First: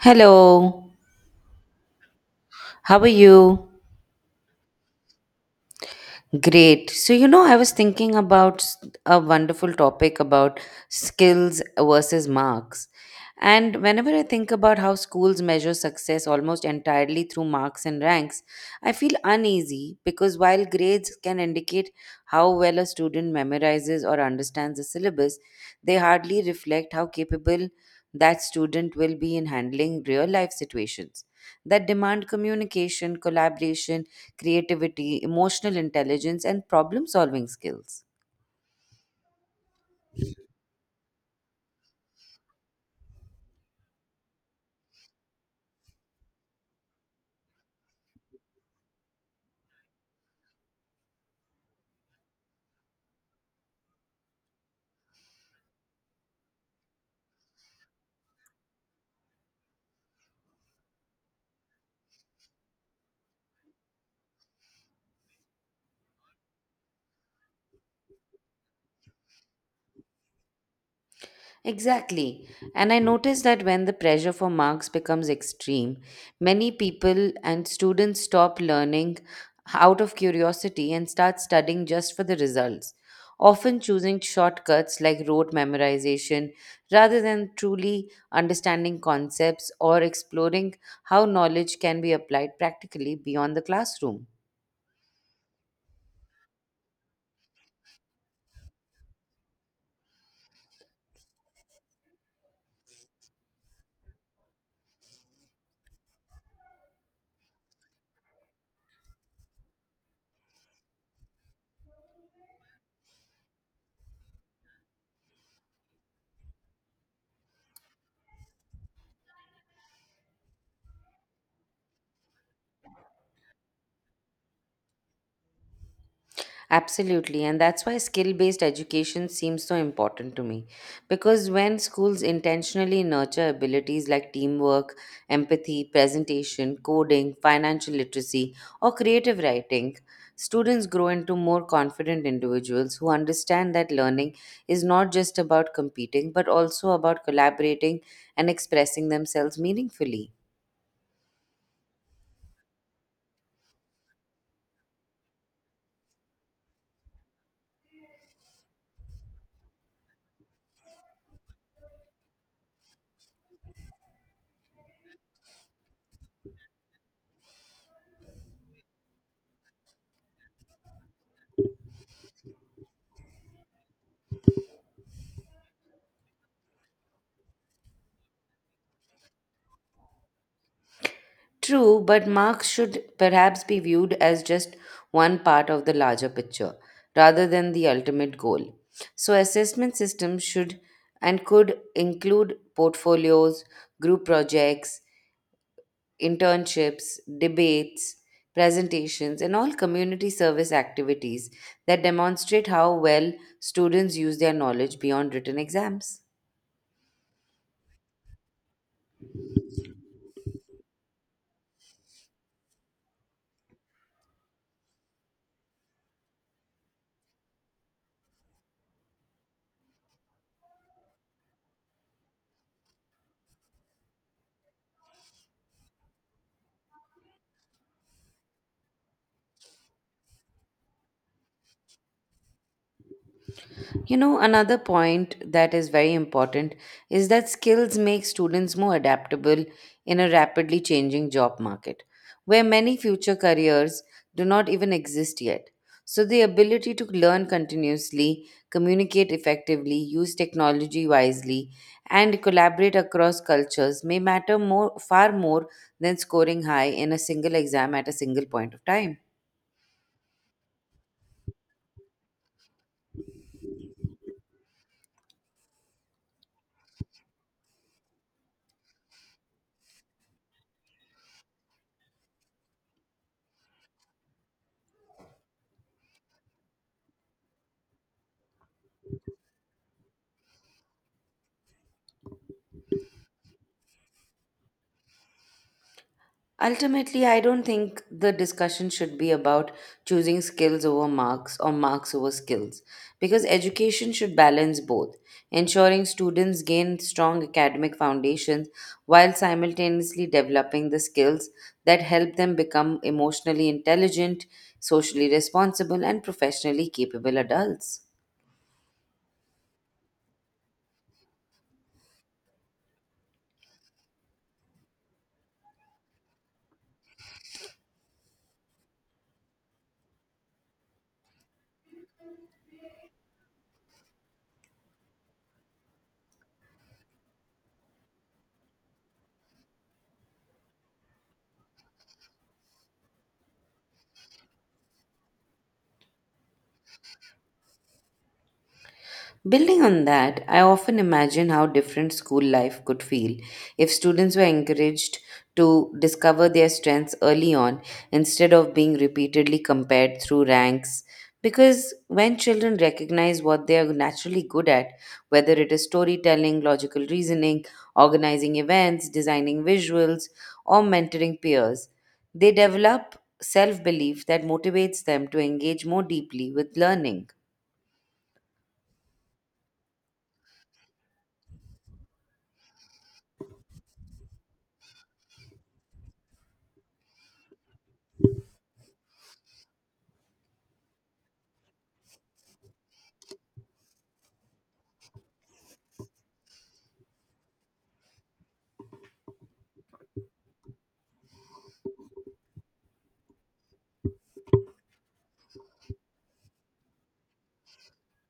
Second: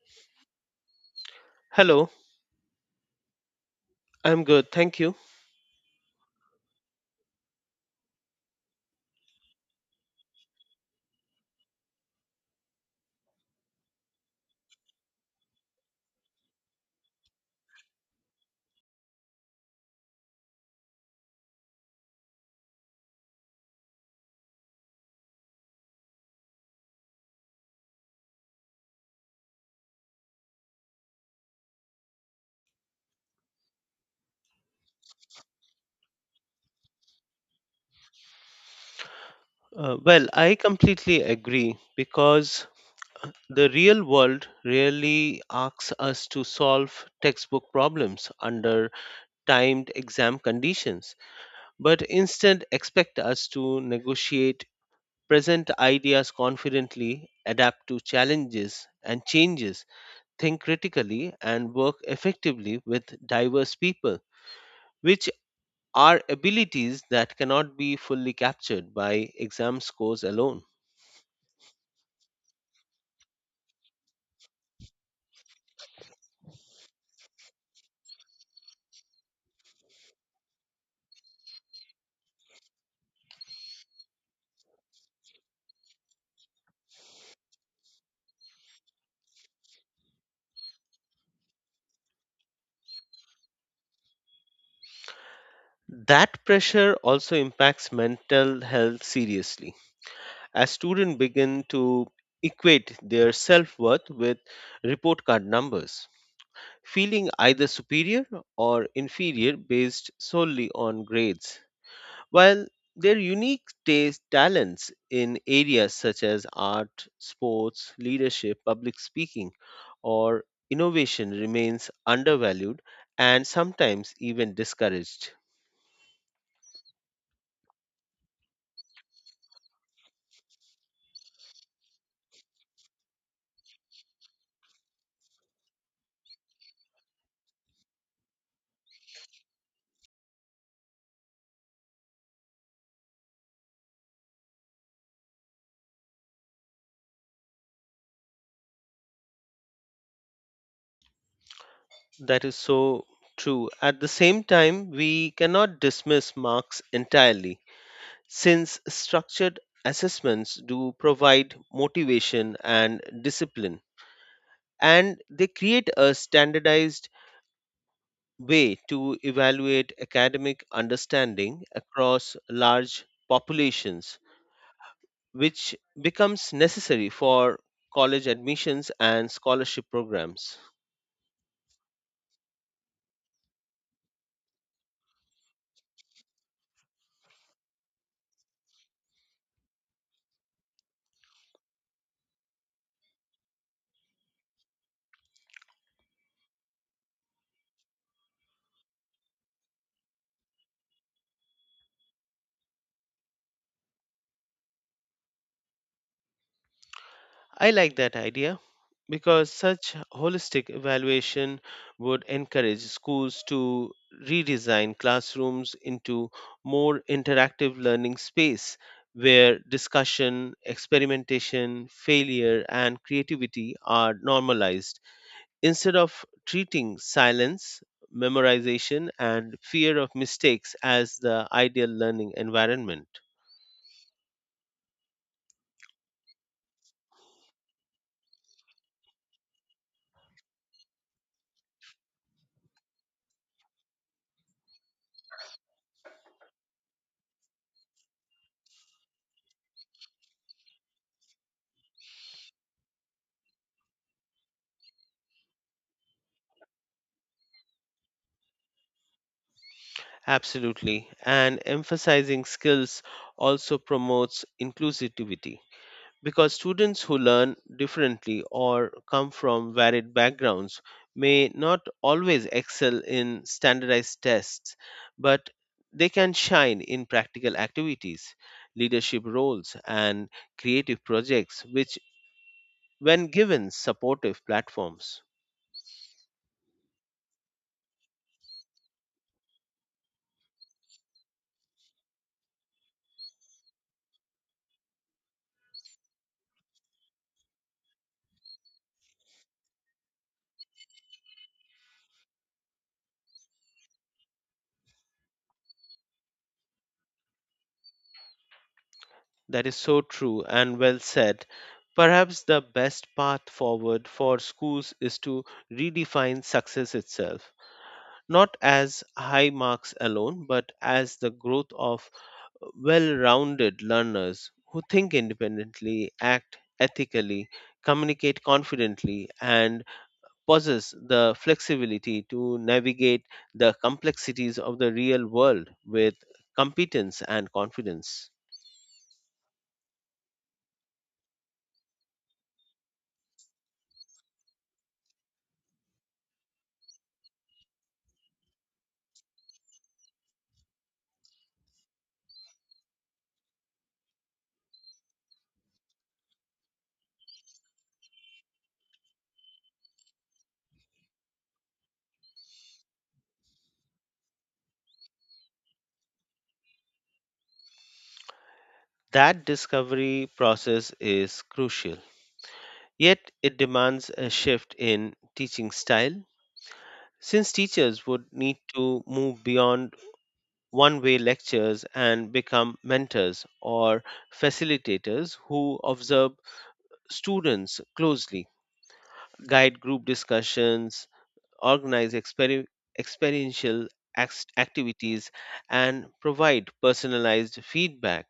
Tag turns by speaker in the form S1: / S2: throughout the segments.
S1: Hello,
S2: Hello,
S1: how are you?
S2: I'm good, thank you.
S1: Great. I was thinking about a wonderful topic about skills versus marks. And whenever I think about how schools measure success almost entirely through marks and ranks, I feel uneasy because while grades can indicate how well a student memorizes or understands the syllabus, they hardly reflect how capable that student will be in handling real life situations that demand communication, collaboration, creativity, emotional intelligence, and problem solving skills.
S2: I completely agree because the real world really asks us to solve textbook problems under timed exam conditions, but instead expect us to negotiate present ideas confidently, adapt to challenges and changes, think critically, and work effectively with diverse people, which are abilities that cannot be fully captured by exam scores alone.
S1: Exactly. And I noticed that when the pressure for marks becomes extreme, many people and students stop learning out of curiosity and start studying just for the results, often choosing shortcuts like rote memorization rather than truly understanding concepts or exploring how knowledge can be applied practically beyond the classroom.
S2: That pressure also impacts mental health seriously. As students begin to equate their self worth with report card numbers, feeling either superior or inferior based solely on grades. While their unique taste talents in areas such as art, sports, leadership, public speaking, or innovation remains undervalued and sometimes even discouraged.
S1: Absolutely, and that's why skill based education seems so important to me. Because when schools intentionally nurture abilities like teamwork, empathy, presentation, coding, financial literacy, or creative writing, students grow into more confident individuals who understand that learning is not just about competing but also about collaborating and expressing themselves meaningfully.
S2: That is so true. At the same time, we cannot dismiss marks entirely, since structured assessments do provide motivation and discipline, and they create a standardized way to evaluate academic understanding across large populations, which becomes necessary for college admissions and scholarship programs.
S1: True, but marks should perhaps be viewed as just one part of the larger picture rather than the ultimate goal. So, assessment systems should and could include portfolios, group projects, internships, debates, presentations, and all community service activities that demonstrate how well students use their knowledge beyond written exams.
S2: I like that idea because such holistic evaluation would encourage schools to redesign classrooms into more interactive learning space where discussion, experimentation, failure, and creativity are normalized instead of treating silence, memorization, and fear of mistakes as the ideal learning environment.
S1: You know, another point that is very important is that skills make students more adaptable in a rapidly changing job market, where many future careers do not even exist yet. So, the ability to learn continuously, communicate effectively, use technology wisely, and collaborate across cultures may matter more, far more than scoring high in a single exam at a single point of time.
S2: Absolutely. And emphasizing skills also promotes inclusivity because students who learn differently or come from varied backgrounds may not always excel in standardized tests, but they can shine in practical activities, leadership roles, and creative projects, which, when given supportive platforms.
S1: Ultimately, I don't think the discussion should be about choosing skills over marks or marks over skills, because education should balance both, ensuring students gain strong academic foundations while simultaneously developing the skills that help them become emotionally intelligent, socially responsible, and professionally capable adults.
S2: That is so true and well said. Perhaps the best path forward for schools is to redefine success itself, not as high marks alone, but as the growth of well rounded learners who think independently, act ethically, communicate confidently, and possess the flexibility to navigate the complexities of the real world with competence and confidence.
S1: Building on that, I often imagine how different school life could feel if students were encouraged to discover their strengths early on instead of being repeatedly compared through ranks. Because when children recognize what they are naturally good at, whether it is storytelling, logical reasoning, organizing events, designing visuals, or mentoring peers, they develop self belief that motivates them to engage more deeply with learning.
S2: That discovery process is crucial, yet, it demands a shift in teaching style. Since teachers would need to move beyond one way lectures and become mentors or facilitators who observe students closely, guide group discussions, organize experiential activities, and provide personalized feedback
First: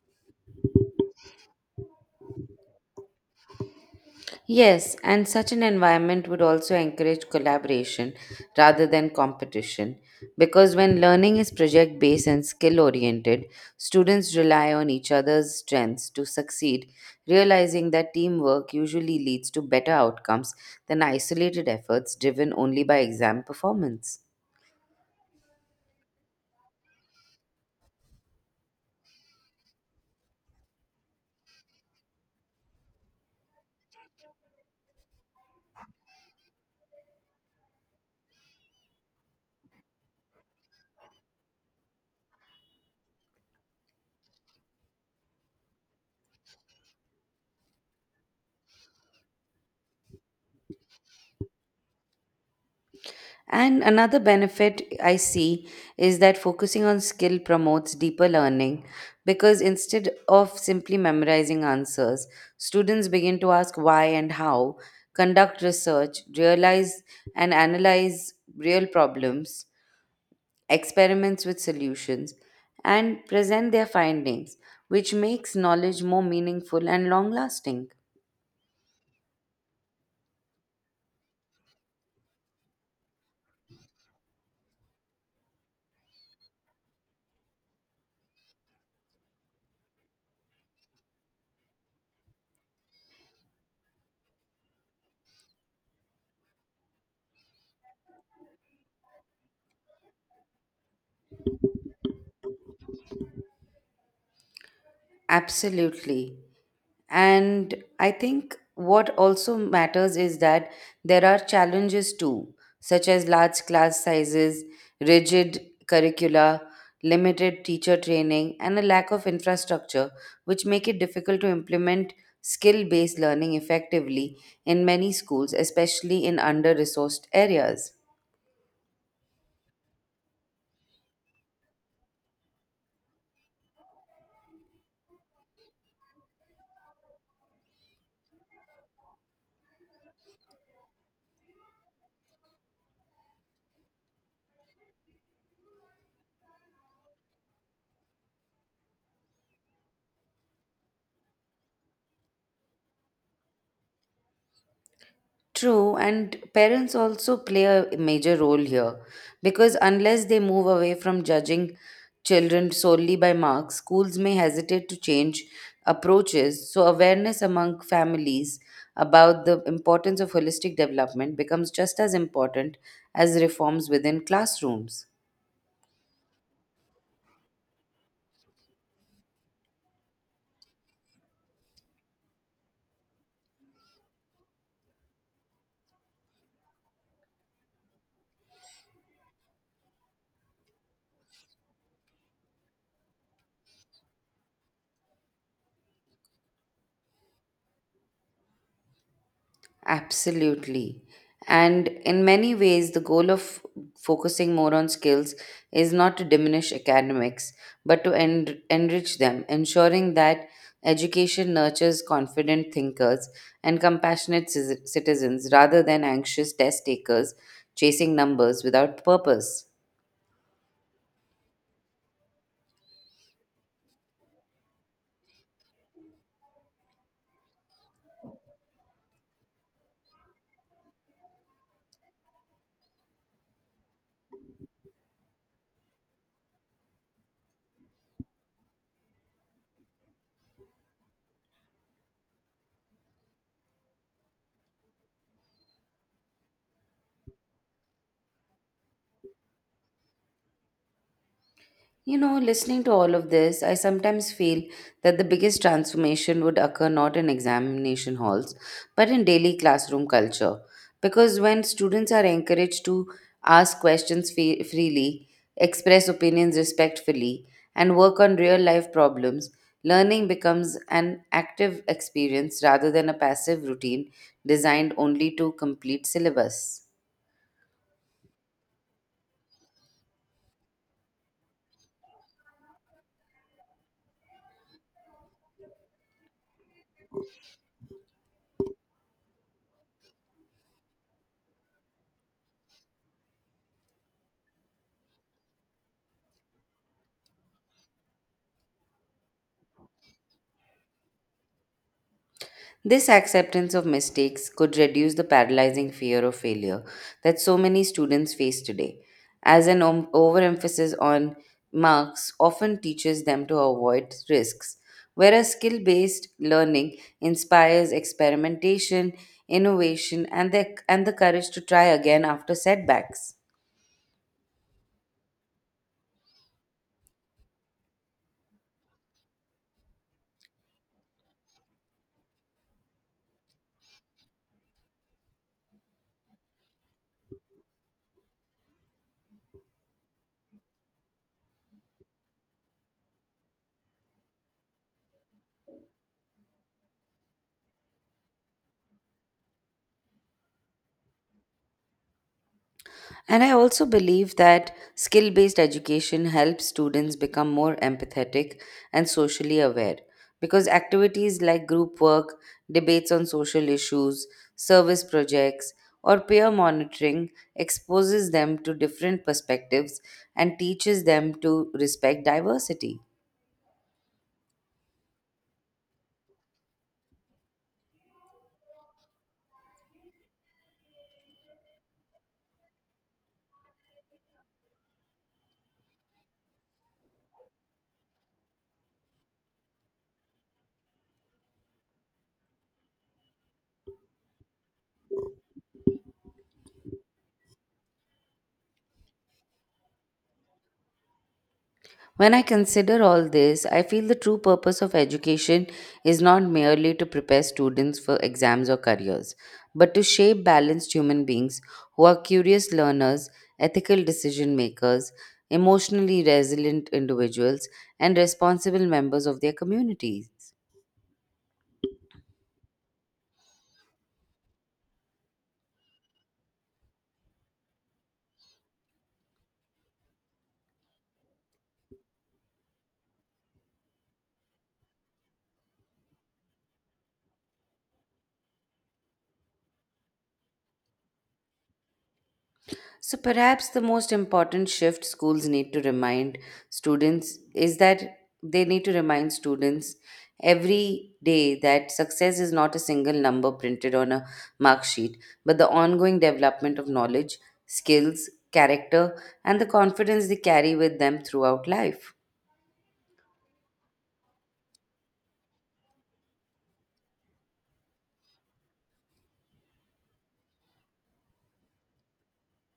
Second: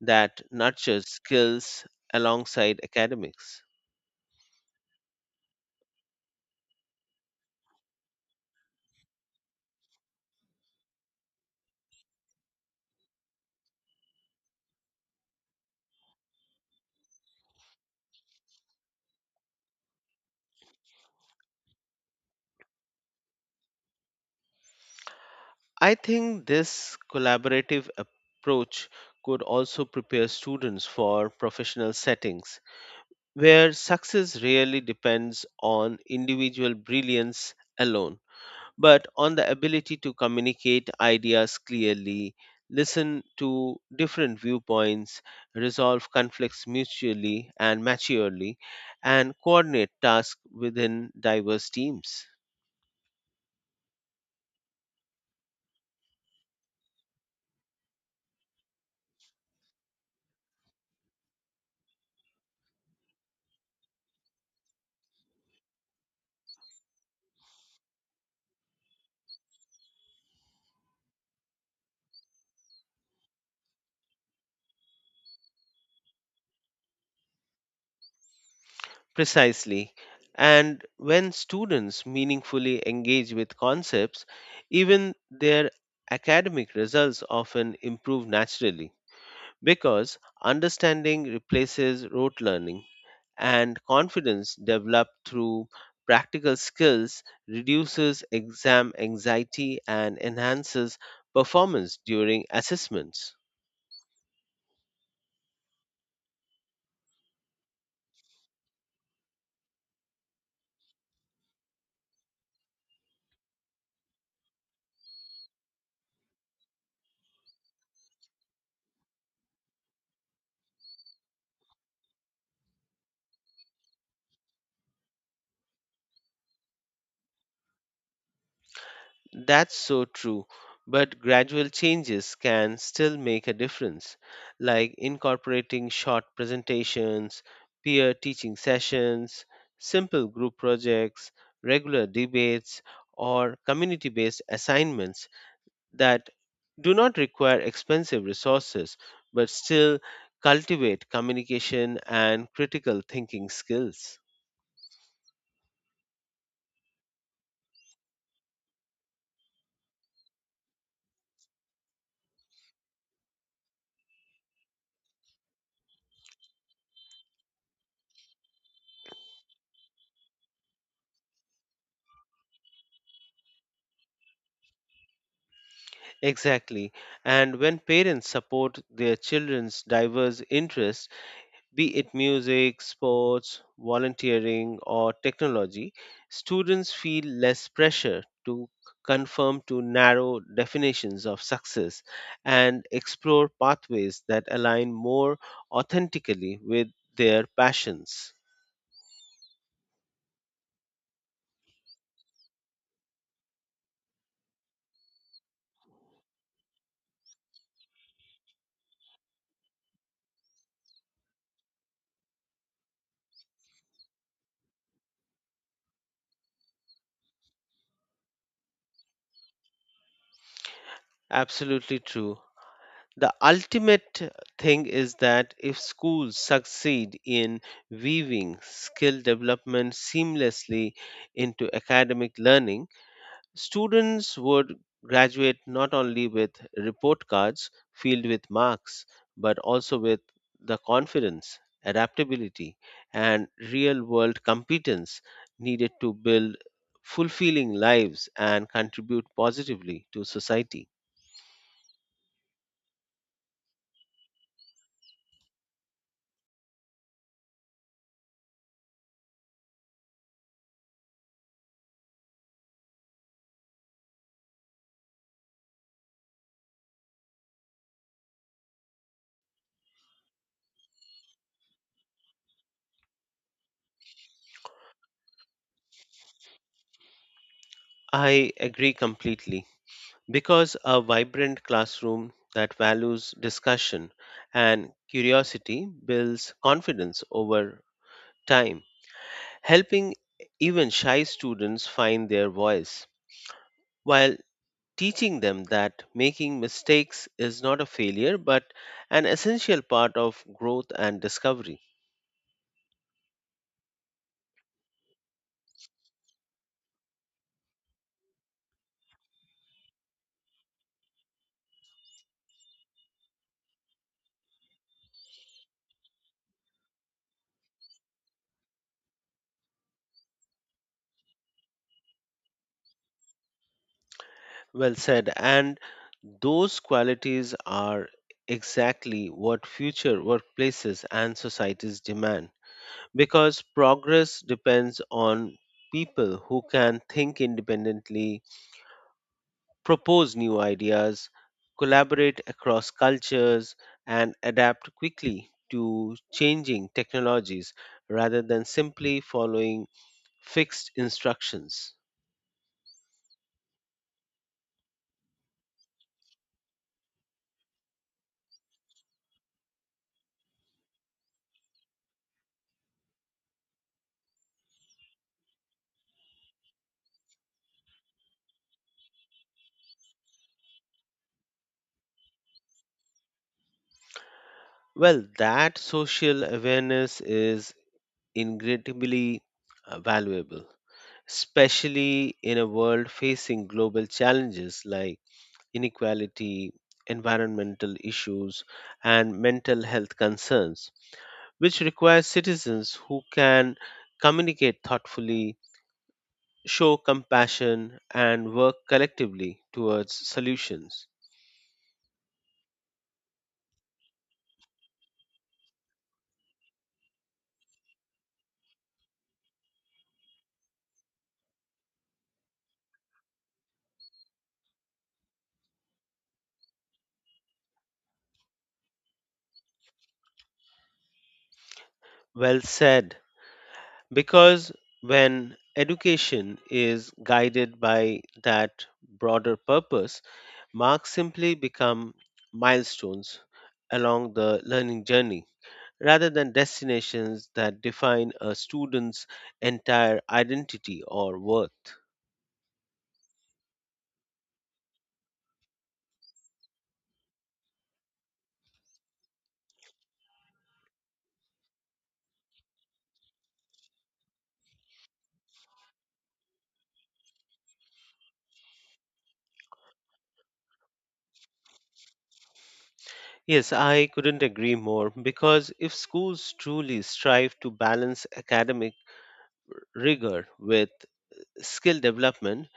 S2: that nurtures skills alongside academics.
S1: Yes, and such an environment would also encourage collaboration rather than competition. Because when learning is project based and skill oriented, students rely on each other's strengths to succeed, realizing that teamwork usually leads to better outcomes than isolated efforts driven only by exam performance.
S2: I think this collaborative approach could also prepare students for professional settings where success really depends on individual brilliance alone, but on the ability to communicate ideas clearly, listen to different viewpoints, resolve conflicts mutually and maturely, and coordinate tasks within diverse teams.
S1: And another benefit I see is that focusing on skill promotes deeper learning because instead of simply memorizing answers, students begin to ask why and how, conduct research, realize and analyze real problems, experiments with solutions, and present their findings, which makes knowledge more meaningful and long lasting.
S2: Precisely. And when students meaningfully engage with concepts, even their academic results often improve naturally because understanding replaces rote learning and confidence developed through practical skills reduces exam anxiety and enhances performance during assessments.
S1: Absolutely. And I think what also matters is that there are challenges too, such as large class sizes, rigid curricula, limited teacher training, and a lack of infrastructure, which make it difficult to implement skill based learning effectively in many schools, especially in under resourced areas.
S2: That's so true, but gradual changes can still make a difference, like incorporating short presentations, peer teaching sessions, simple group projects, regular debates, or community based assignments that do not require expensive resources but still cultivate communication and critical thinking skills.
S1: True, and parents also play a major role here because unless they move away from judging children solely by marks, schools may hesitate to change approaches. So, awareness among families about the importance of holistic development becomes just as important as reforms within classrooms.
S2: Exactly, and when parents support their children's diverse interests, be it music, sports, volunteering, or technology, students feel less pressure to conform to narrow definitions of success and explore pathways that align more authentically with their passions.
S1: Absolutely. And in many ways, the goal of focusing more on skills is not to diminish academics, but to enrich them, ensuring that education nurtures confident thinkers and compassionate citizens rather than anxious test takers chasing numbers without purpose.
S2: Absolutely true. The ultimate thing is that if schools succeed in weaving skill development seamlessly into academic learning, students would graduate not only with report cards filled with marks, but also with the confidence, adaptability, and real world competence needed to build fulfilling lives and contribute positively to society.
S1: You know, listening to all of this, I sometimes feel that the biggest transformation would occur not in examination halls, but in daily classroom culture. Because when students are encouraged to ask questions freely, express opinions respectfully, and work on real life problems, learning becomes an active experience rather than a passive routine designed only to complete syllabus.
S2: I agree completely because a vibrant classroom that values discussion and curiosity builds confidence over time, helping even shy students find their voice while teaching them that making mistakes is not a failure but an essential part of growth and discovery.
S1: This acceptance of mistakes could reduce the paralyzing fear of failure that so many students face today, as an overemphasis on marks often teaches them to avoid risks, whereas skill based learning inspires experimentation, innovation, and the courage to try again after setbacks.
S2: Well said. And those qualities are exactly what future workplaces and societies demand because progress depends on people who can think independently, propose new ideas, collaborate across cultures, and adapt quickly to changing technologies rather than simply following fixed instructions.
S1: And I also believe that skill based education helps students become more empathetic and socially aware because activities like group work, debates on social issues, service projects, or peer monitoring exposes them to different perspectives and teaches them to respect diversity.
S2: Well, that social awareness is incredibly valuable, especially in a world facing global challenges like inequality, environmental issues, and mental health concerns which requires citizens who can communicate thoughtfully, show compassion, and work collectively towards solutions.
S1: When I consider all this, I feel the true purpose of education is not merely to prepare students for exams or careers, but to shape balanced human beings who are curious learners, ethical decision makers, emotionally resilient individuals, and responsible members of their communities.
S2: Well said, because when education is guided by that broader purpose, marks simply become milestones along the learning journey rather than destinations that define a student's entire identity or worth.
S1: So, perhaps the most important shift schools need to remind students is that they need to remind students every day that success is not a single number printed on a mark sheet, but the ongoing development of knowledge, skills, character, and the confidence they carry with them throughout life.
S2: Yes, I couldn't agree more because if schools truly strive to balance academic rigor with skill development,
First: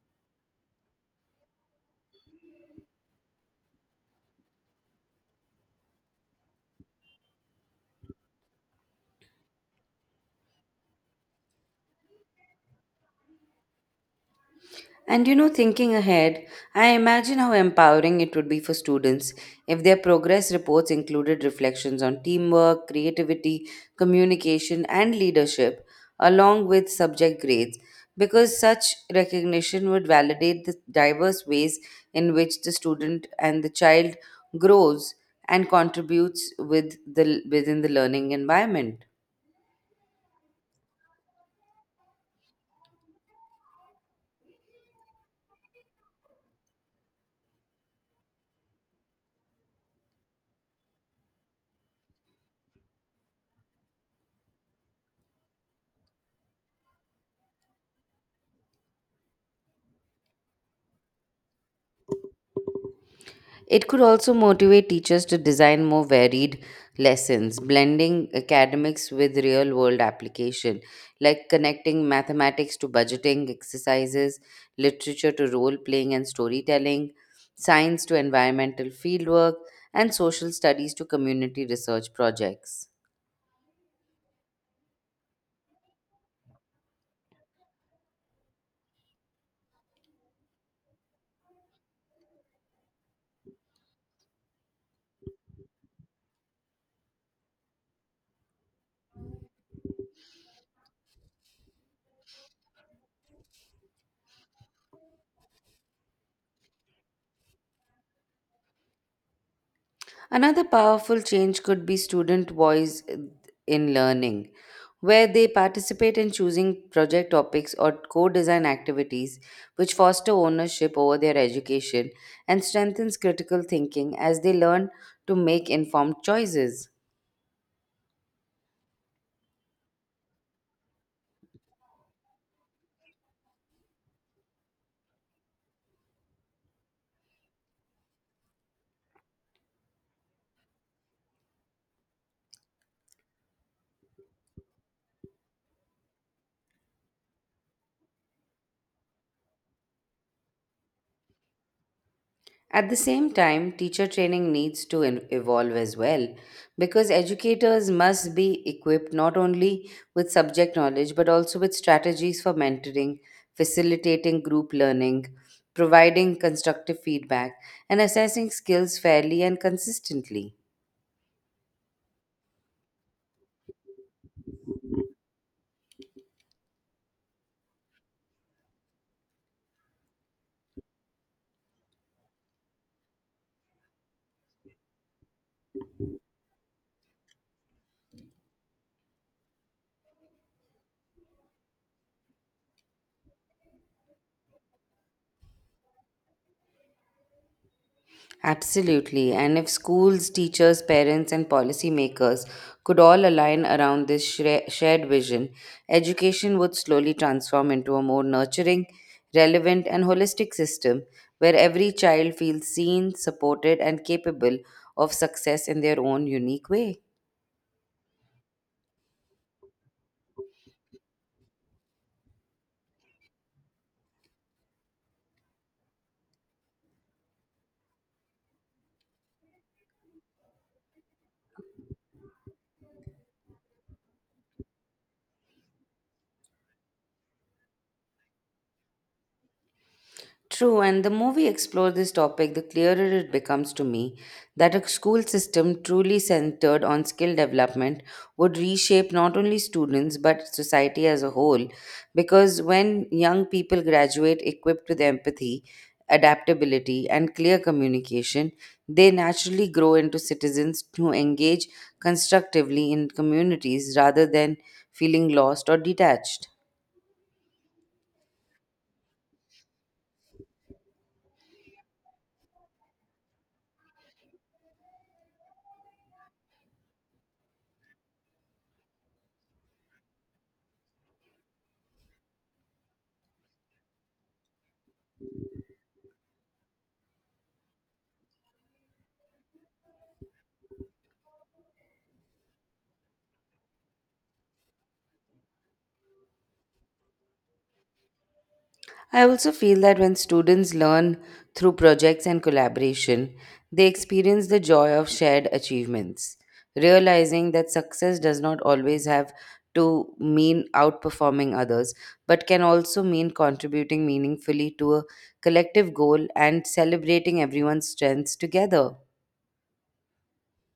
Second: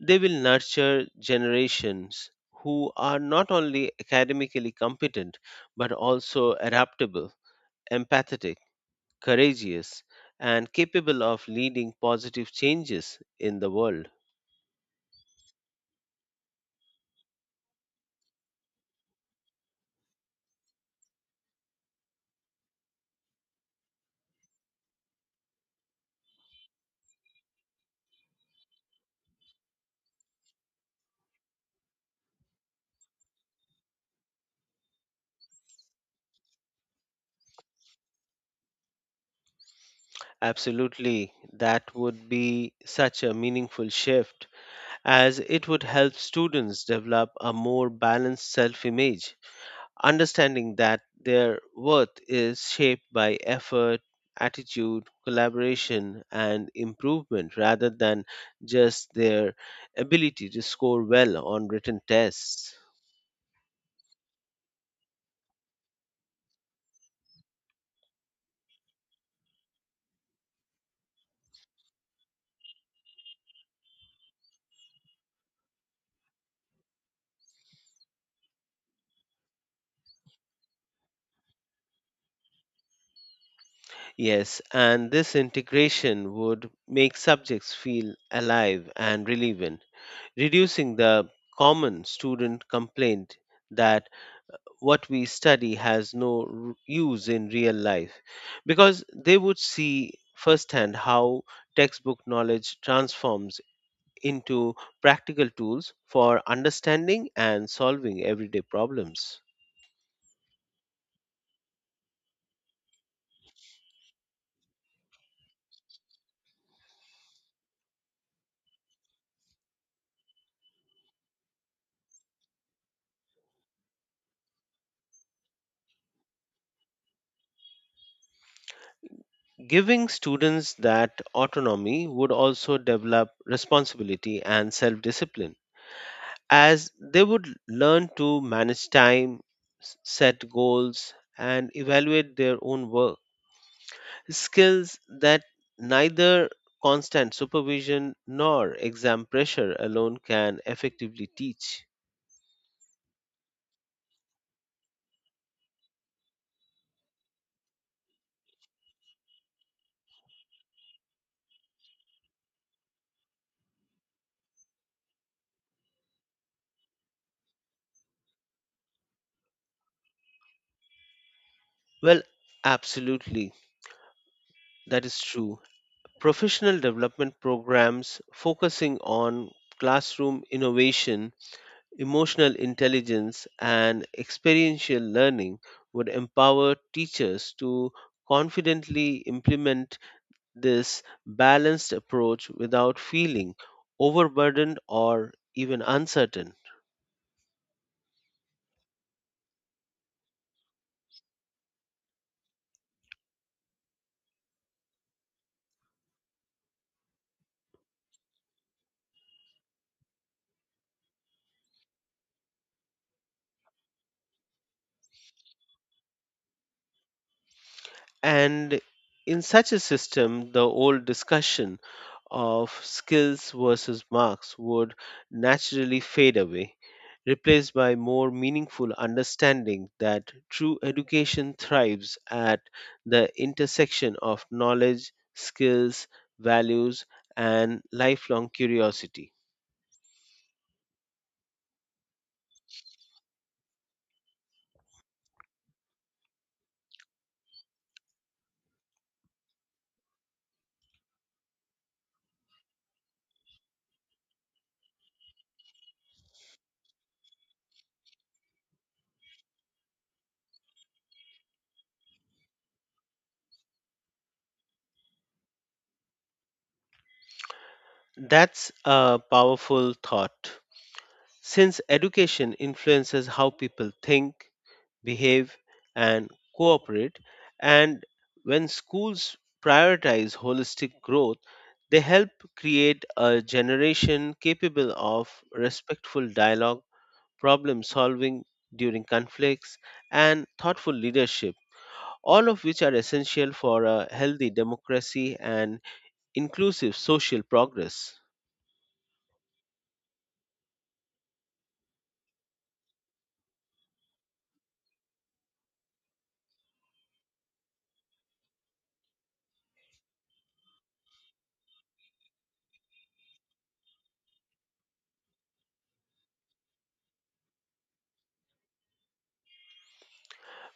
S2: they will nurture generations who are not only academically competent but also adaptable, empathetic, courageous, and capable of leading positive changes in the world.
S1: And you know, thinking ahead, I imagine how empowering it would be for students if their progress reports included reflections on teamwork, creativity, communication, and leadership, along with subject grades, because such recognition would validate the diverse ways in which the student and the child grows and contributes within the learning environment.
S2: Absolutely, that would be such a meaningful shift as it would help students develop a more balanced self image, understanding that their worth is shaped by effort, attitude, collaboration, and improvement rather than just their ability to score well on written tests.
S1: It could also motivate teachers to design more varied lessons, blending academics with real world application, like connecting mathematics to budgeting exercises, literature to role playing and storytelling, science to environmental fieldwork, and social studies to community research projects.
S2: Yes, and this integration would make subjects feel alive and relevant, reducing the common student complaint that what we study has no use in real life because they would see firsthand how textbook knowledge transforms into practical tools for understanding and solving everyday problems.
S1: Another powerful change could be student voice in learning, where they participate in choosing project topics or co design activities, which foster ownership over their education and strengthens critical thinking as they learn to make informed choices.
S2: Giving students that autonomy would also develop responsibility and self discipline, as they would learn to manage time, set goals, and evaluate their own work. Skills that neither constant supervision nor exam pressure alone can effectively teach.
S1: At the same time, teacher training needs to evolve as well because educators must be equipped not only with subject knowledge but also with strategies for mentoring, facilitating group learning, providing constructive feedback, and assessing skills fairly and consistently.
S2: Well, absolutely, that is true. Professional development programs focusing on classroom innovation, emotional intelligence, and experiential learning would empower teachers to confidently implement this balanced approach without feeling overburdened or even uncertain.
S1: Absolutely. And if schools, teachers, parents, and policymakers could all align around this shared vision, education would slowly transform into a more nurturing, relevant, and holistic system where every child feels seen, supported, and capable of success in their own unique way.
S2: And in such a system, the old discussion of skills versus marks would naturally fade away, replaced by more meaningful understanding that true education thrives at the intersection of knowledge, skills, values, and lifelong curiosity.
S1: True, and the movie explores this topic, the clearer it becomes to me that a school system truly centered on skill development would reshape not only students but society as a whole. Because when young people graduate equipped with empathy, adaptability, and clear communication, they naturally grow into citizens who engage constructively in communities rather than feeling lost or detached.
S2: That's a powerful thought. Since education influences how people think, behave, and cooperate, and when schools prioritize holistic growth, they help create a generation capable of respectful dialogue, problem solving during conflicts, and thoughtful leadership, all of which are essential for a healthy democracy and inclusive social progress.
S1: I also feel that when students learn through projects and collaboration, they experience the joy of shared achievements, realizing that success does not always have to mean outperforming others, but can also mean contributing meaningfully to a collective goal and celebrating everyone's strengths together.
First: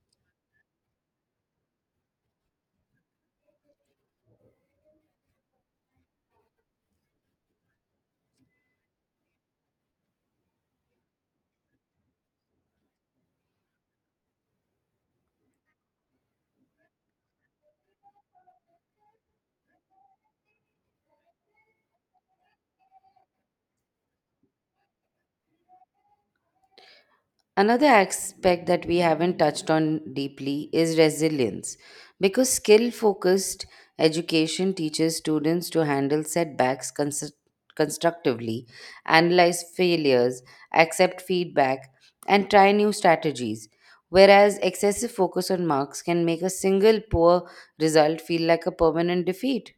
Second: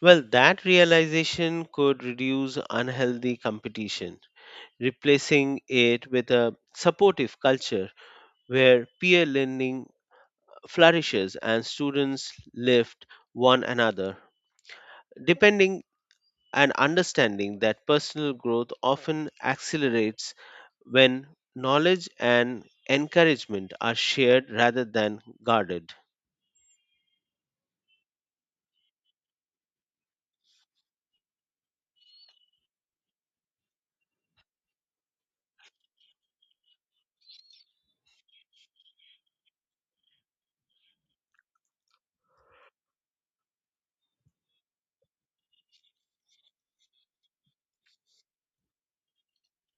S2: Well, that realization could reduce unhealthy competition, replacing it with a supportive culture where peer learning flourishes and students lift one another, depending and understanding that personal growth often accelerates when knowledge and encouragement are shared rather than guarded.
S1: Another aspect that we haven't touched on deeply is resilience, because skill focused education teaches students to handle setbacks constructively, analyze failures, accept feedback, and try new strategies. Whereas excessive focus on marks can make a single poor result feel like a permanent defeat.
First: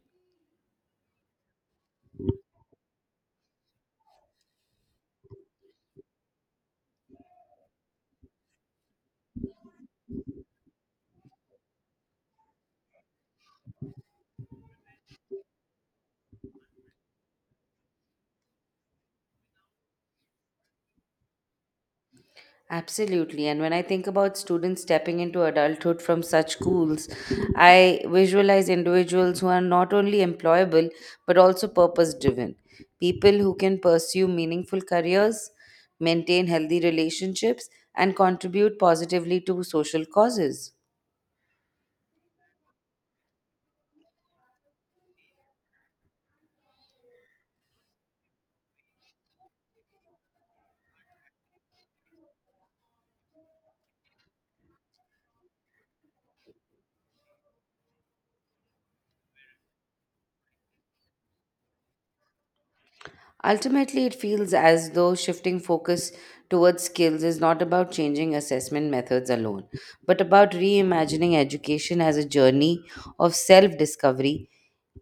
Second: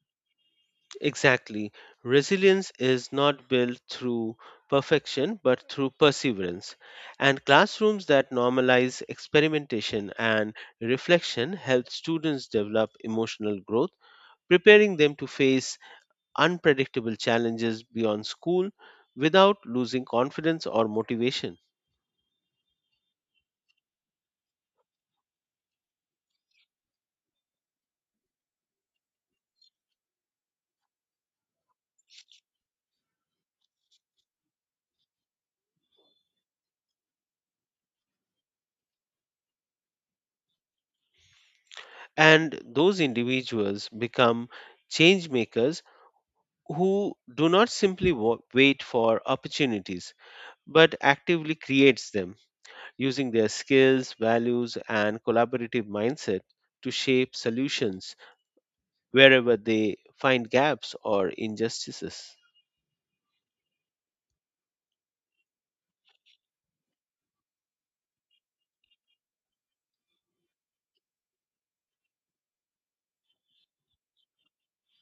S2: Exactly. Resilience is not built through perfection, but through perseverance. And classrooms that normalize experimentation and reflection help students develop emotional growth, preparing them to face unpredictable challenges beyond school without losing confidence or motivation.
S1: Absolutely. And when I think about students stepping into adulthood from such schools, I visualize individuals who are not only employable but also purpose driven. People who can pursue meaningful careers, maintain healthy relationships, and contribute positively to social causes.
S2: And those individuals become change makers who do not simply wait for opportunities but actively creates them using their skills, values, and collaborative mindset to shape solutions wherever they find gaps or injustices.
S1: Ultimately, it feels as though shifting focus towards skills is not about changing assessment methods alone, but about reimagining education as a journey of self discovery,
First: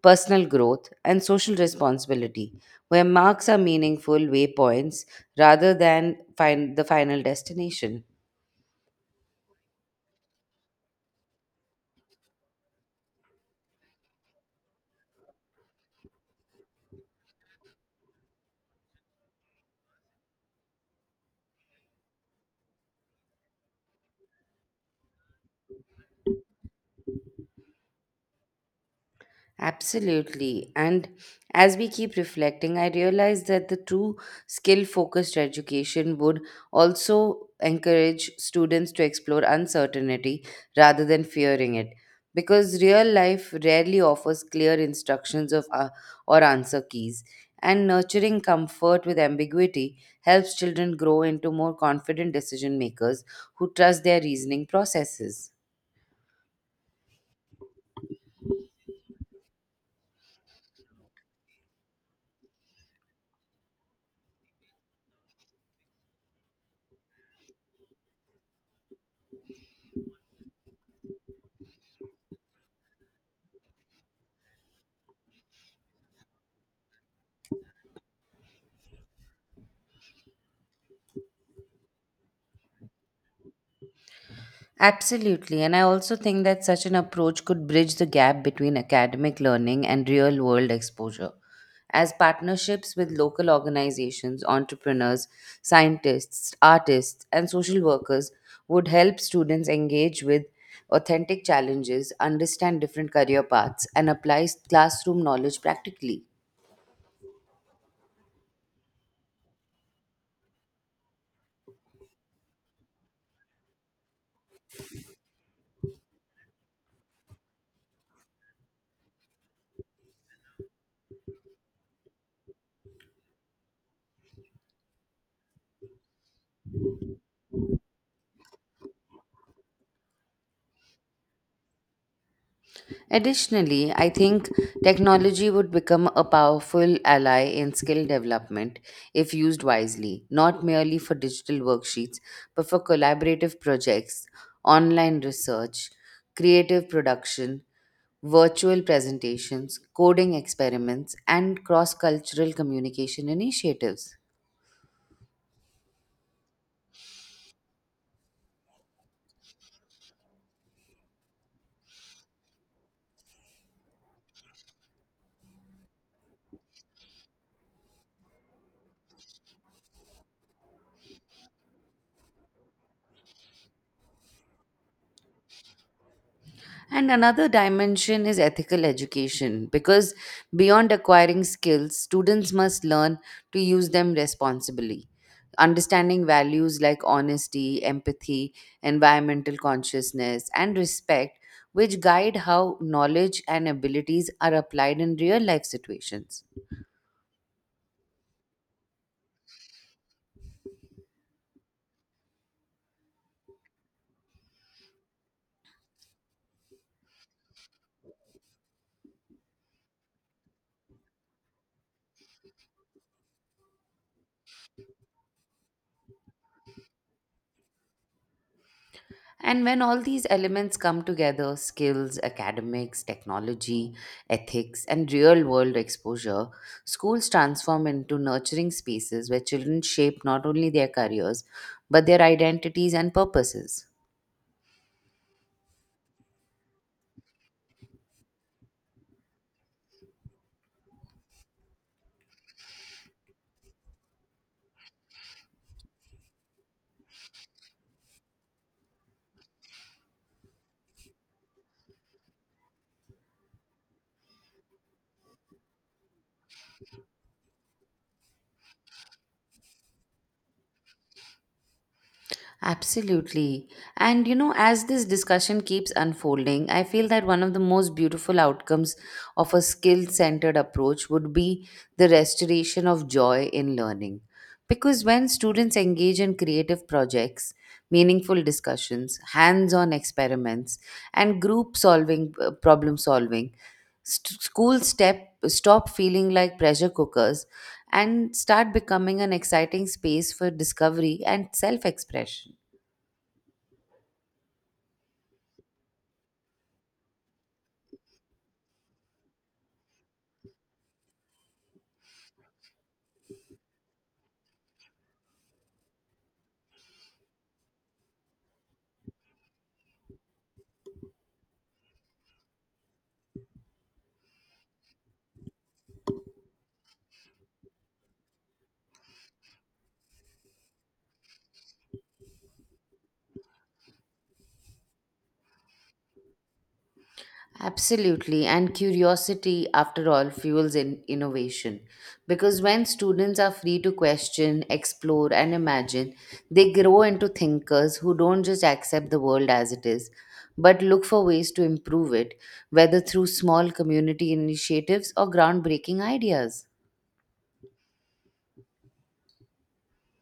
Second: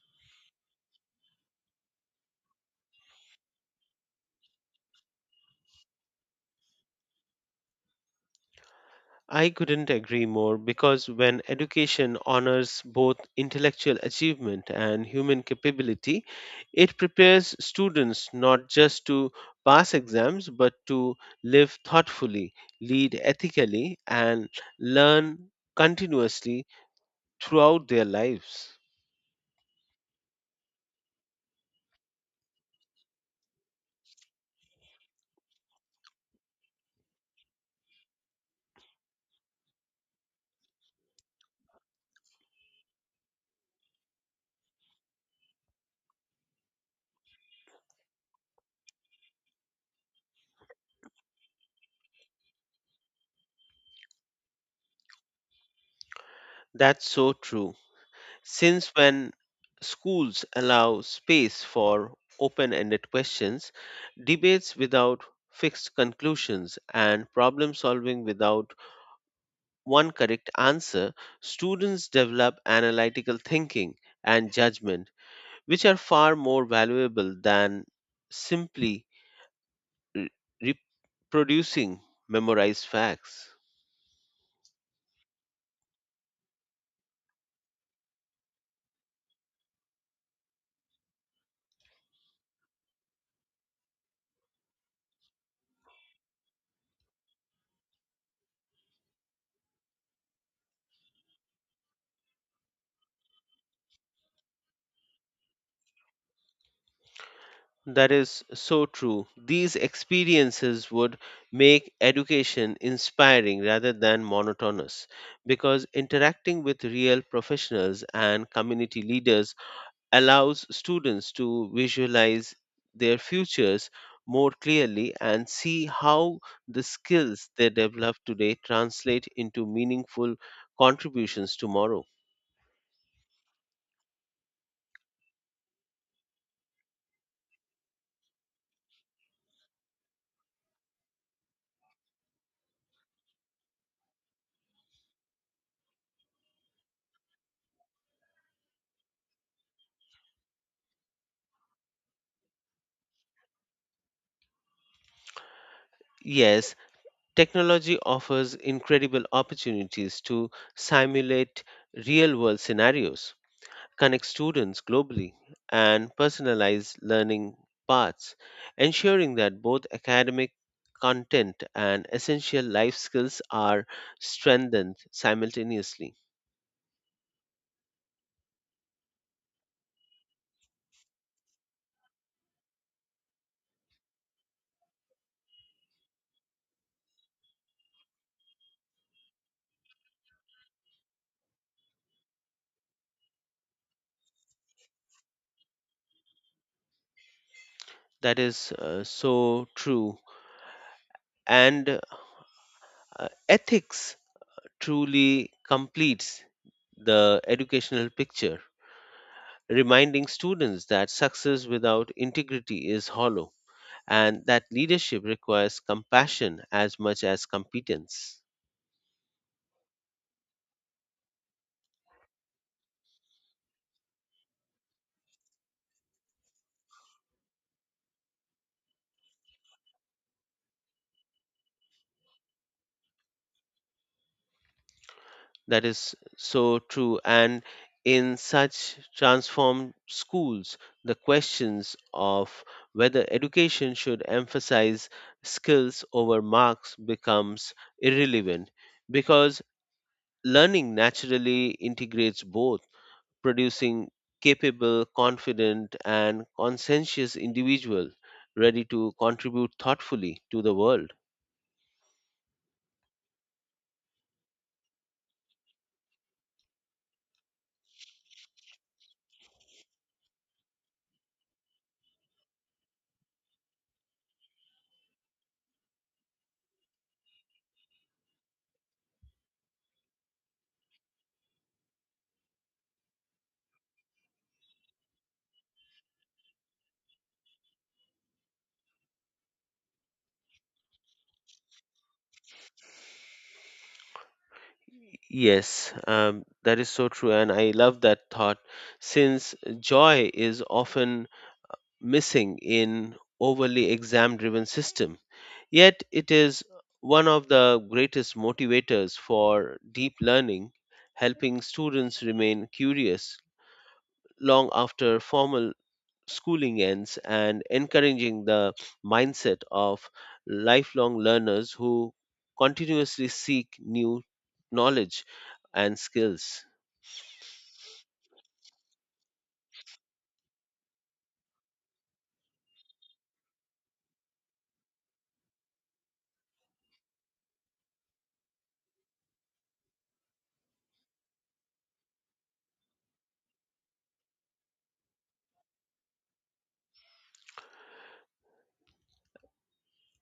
S1: personal growth, and social responsibility, where marks are meaningful waypoints rather than the final destination.
S2: I couldn't agree more because when education honors both intellectual achievement and human capability, it prepares students not just to pass exams but to live thoughtfully, lead ethically, and learn continuously throughout their lives.
S1: Absolutely. And as we keep reflecting, I realize that the true skill focused education would also encourage students to explore uncertainty rather than fearing it. Because real life rarely offers clear instructions or answer keys. And nurturing comfort with ambiguity helps children grow into more confident decision makers who trust their reasoning processes.
S2: That's so true. Since when schools allow space for open ended questions, debates without fixed conclusions, and problem solving without one correct answer, students develop analytical thinking and judgment, which are far more valuable than simply re- reproducing memorized facts.
S1: Absolutely. And I also think that such an approach could bridge the gap between academic learning and real world exposure. As partnerships with local organizations, entrepreneurs, scientists, artists, and social workers would help students engage with authentic challenges, understand different career paths, and apply classroom knowledge practically.
S2: That is so true. These experiences would make education inspiring rather than monotonous because interacting with real professionals and community leaders allows students to visualize their futures more clearly and see how the skills they develop today translate into meaningful contributions tomorrow.
S1: Additionally, I think technology would become a powerful ally in skill development if used wisely, not merely for digital worksheets, but for collaborative projects, online research, creative production, virtual presentations, coding experiments, and cross cultural communication initiatives.
S2: Yes, technology offers incredible opportunities to simulate real world scenarios, connect students globally, and personalize learning paths, ensuring that both academic content and essential life skills are strengthened simultaneously.
S1: And another dimension is ethical education because beyond acquiring skills, students must learn to use them responsibly. Understanding values like honesty, empathy, environmental consciousness, and respect, which guide how knowledge and abilities are applied in real life situations.
S2: That is so true. And ethics truly completes the educational picture, reminding students that success without integrity is hollow and that leadership requires compassion as much as competence.
S1: And when all these elements come together skills, academics, technology, ethics, and real world exposure schools transform into nurturing spaces where children shape not only their careers, but their identities and purposes.
S2: That is so true. And in such transformed schools, the questions of whether education should emphasize skills over marks becomes irrelevant because learning naturally integrates both, producing capable, confident, and conscientious individual ready to contribute thoughtfully to the world.
S1: Absolutely. And you know, as this discussion keeps unfolding, I feel that one of the most beautiful outcomes of a skill centered approach would be the restoration of joy in learning. Because when students engage in creative projects, meaningful discussions, hands on experiments, and problem solving, schools stop feeling like pressure cookers and start becoming an exciting space for discovery and self expression.
S2: Yes, that is so true, and I love that thought since joy is often missing in overly exam driven system, yet it is one of the greatest motivators for deep learning, helping students remain curious long after formal schooling ends and encouraging the mindset of lifelong learners who continuously seek new knowledge and skills.
S1: Absolutely, and curiosity, after all, fuels in innovation. Because when students are free to question, explore, and imagine, they grow into thinkers who don't just accept the world as it is, but look for ways to improve it, whether through small community initiatives or groundbreaking ideas.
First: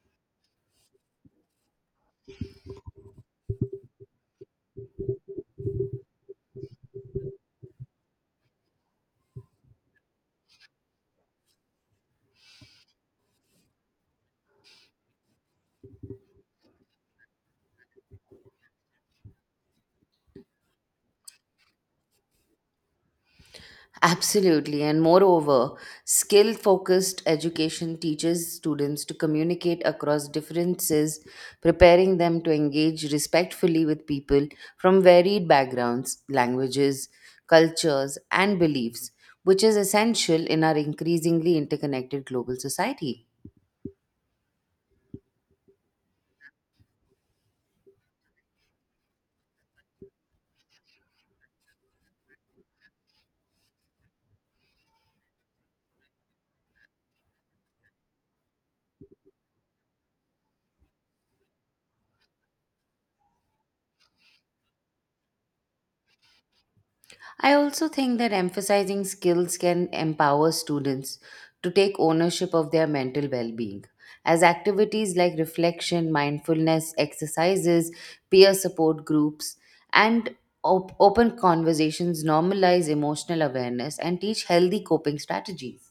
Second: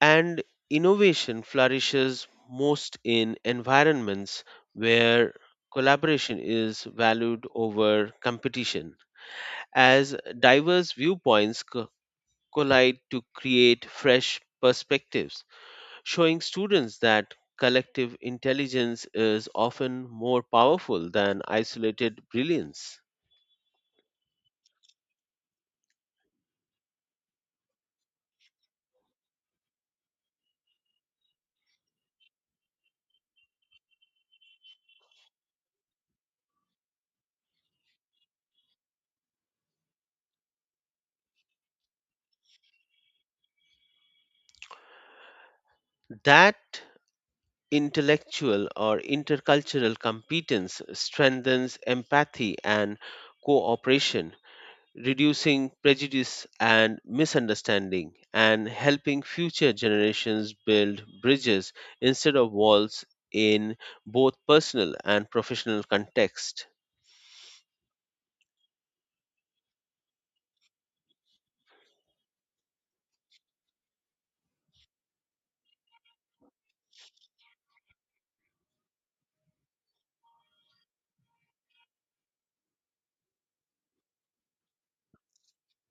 S2: And innovation flourishes most in environments where collaboration is valued over competition, as diverse viewpoints collide to create fresh perspectives, showing students that collective intelligence is often more powerful than isolated brilliance.
S1: Absolutely. And moreover, skill focused education teaches students to communicate across differences, preparing them to engage respectfully with people from varied backgrounds, languages, cultures, and beliefs, which is essential in our increasingly interconnected global society.
S2: That intellectual or intercultural competence strengthens empathy and cooperation, reducing prejudice and misunderstanding, and helping future generations build bridges instead of walls in both personal and professional context.
S1: I also think that emphasizing skills can empower students to take ownership of their mental well being, as activities like reflection, mindfulness, exercises, peer support groups, and open conversations normalize emotional awareness and teach healthy coping strategies.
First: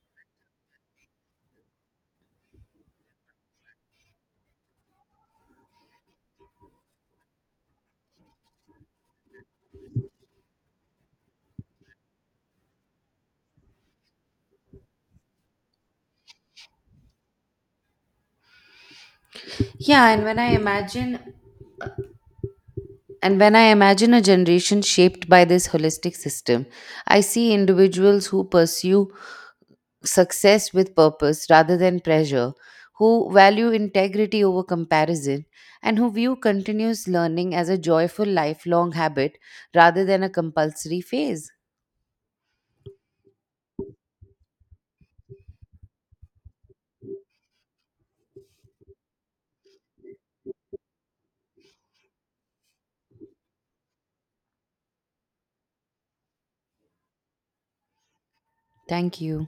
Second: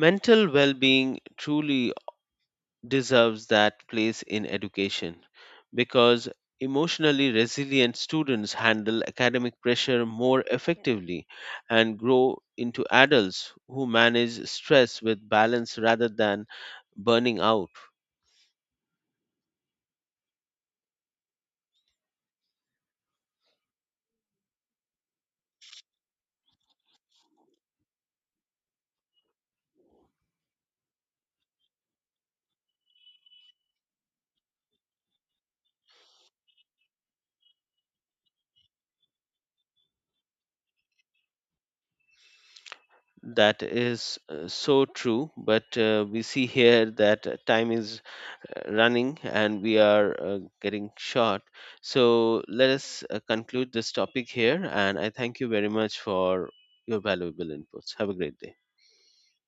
S2: Mental well-being truly deserves that place in education because emotionally resilient students handle academic pressure more effectively and grow into adults who manage stress with balance rather than burning out.
S1: Yeah, and when I imagine a generation shaped by this holistic system, I see individuals who pursue success with purpose rather than pressure, who value integrity over comparison, and who view continuous learning as a joyful lifelong habit rather than a compulsory phase.
S2: That is so true, but we see here that time is running and we are getting short. So let us conclude this topic here. And I thank you very much for your valuable inputs. Have a great day.
S1: Thank you.